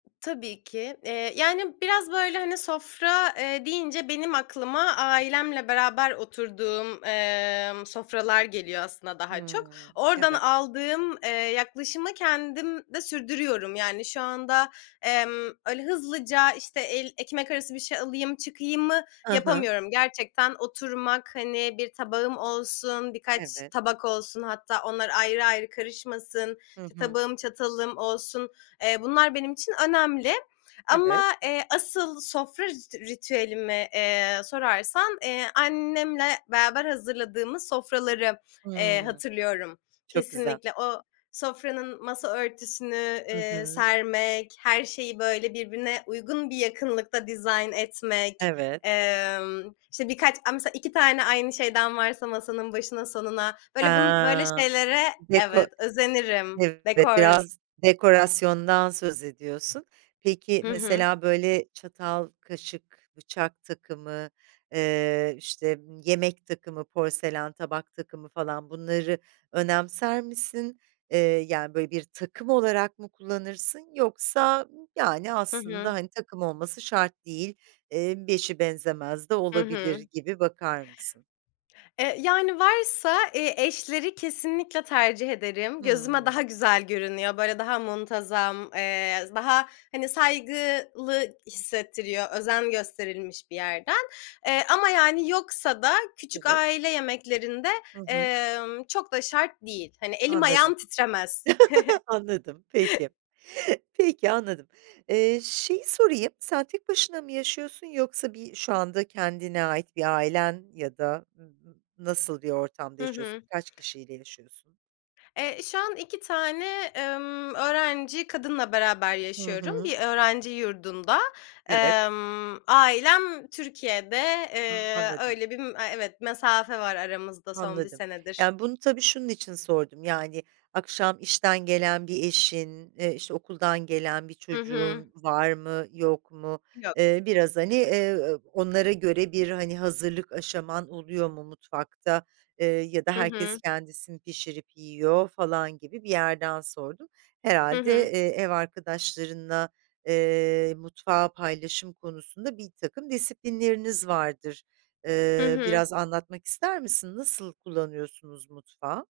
Tabii ki, eee, yani, biraz böyle, hani, sofra, eee, deyince benim aklıma ailemle beraber oturduğum, eee, sofralar geliyor aslında daha çok. Hıı, Oradan evet. aldığım, eee, yaklaşımı kendim de sürdürüyorum. Yani, şu anda, emm, öyle hızlıca, işte, el ekmek arası bir şey alayım, çıkayımı Hı hı. yapamıyorum. Gerçekten oturmak, hani, bir tabağım olsun, birkaç Evet. tabak olsun, hatta, onlar ayrı, ayrı karışmasın, Hı hı. tabağım, çatalım olsun, eee, bunlar benim için önemli. Ama, Evet. eee, asıl sofra rit ritüelimi, eee, sorarsan, eee, annemle beraber hazırladığımız sofraları eee, Hıı. hatırlıyorum. Çok güzel. Kesinlikle o sofranın masa örtüsünü, Hı eee, hı. sermek, her şeyi böyle, birbirine uygun bir yakınlıkta dizayn etmek, Evet. emm, işte, birkaç a mesela, 2 tane aynı şeyden varsa, masanın başına sonuna, He böyle bun böyle şeylere deko evet özenirim, evet, dekor biraz dekorasyondan söz ediyorsun, peki, Hı hı. mesela, böyle, çatal, kaşık, bıçak takımı, eee, işte, ımm, yemek takımı, porselen tabak takımı, falan, bunları önemser misin? Eee, yani, böyle, bir takım olarak mı kullanırsın, yoksa, yani, Hı aslında, hı. hani, takım olması şart değil, eee, eşi benzemez de Hı olabilir, hı. gibi bakar mısın? E, yani, varsa, eee, eşleri kesinlikle tercih ederim, gözüme Hımm. daha güzel görünüyor, böyle, daha muntazam, eee, daha, hani, saygılı hissettiriyor, özen gösterilmiş bir yerden. Eee, ama, yani, yoksa da, küçük Evet. aile yemeklerinde, Hı hı. emm, çok da şart değil. Hani, elim Anladım. ayağım titremez. Anladım, peki. Peki, anladım. Eee, şeyi sorayım, sen tek başına mı yaşıyorsun yoksa bir şu anda kendine ait bir ailen ya da nasıl bir ortamda Hı yaşıyorsun, hı. kaç kişiyle yaşıyorsun? Eee, şu an 2 tane, emm, öğrenci kadınla beraber Hı yaşıyorum hı. bir öğrenci yurdunda. Evet. Emm, ailem Türkiye'de, eee, Anladım. öyle bir m evet, mesafe var aramızda son 1 Anladım. senedir. Yani, bunu tabii, şunun için sordum, yani, akşam işten gelen bir eşin, eee, işte, okuldan gelen bir Hı hı. çocuğun var mı yok mu? Yok. Eee, biraz, hani, eee, [unintelligible] onlara göre bir, hani, hazırlık aşaman oluyor mu mutfakta, eee, ya da Hı herkes hı. kendisi mi pişirip yiyor falan gibi bir yerden sordum. Hı Herhâlde, hı. eee, ev arkadaşlarınla, eee, mutfağı paylaşım konusunda, birtakım disiplinleriniz vardır. Hı Eee, hı. biraz anlatmak ister misin? Nasıl kullanıyorsunuz mutfağı?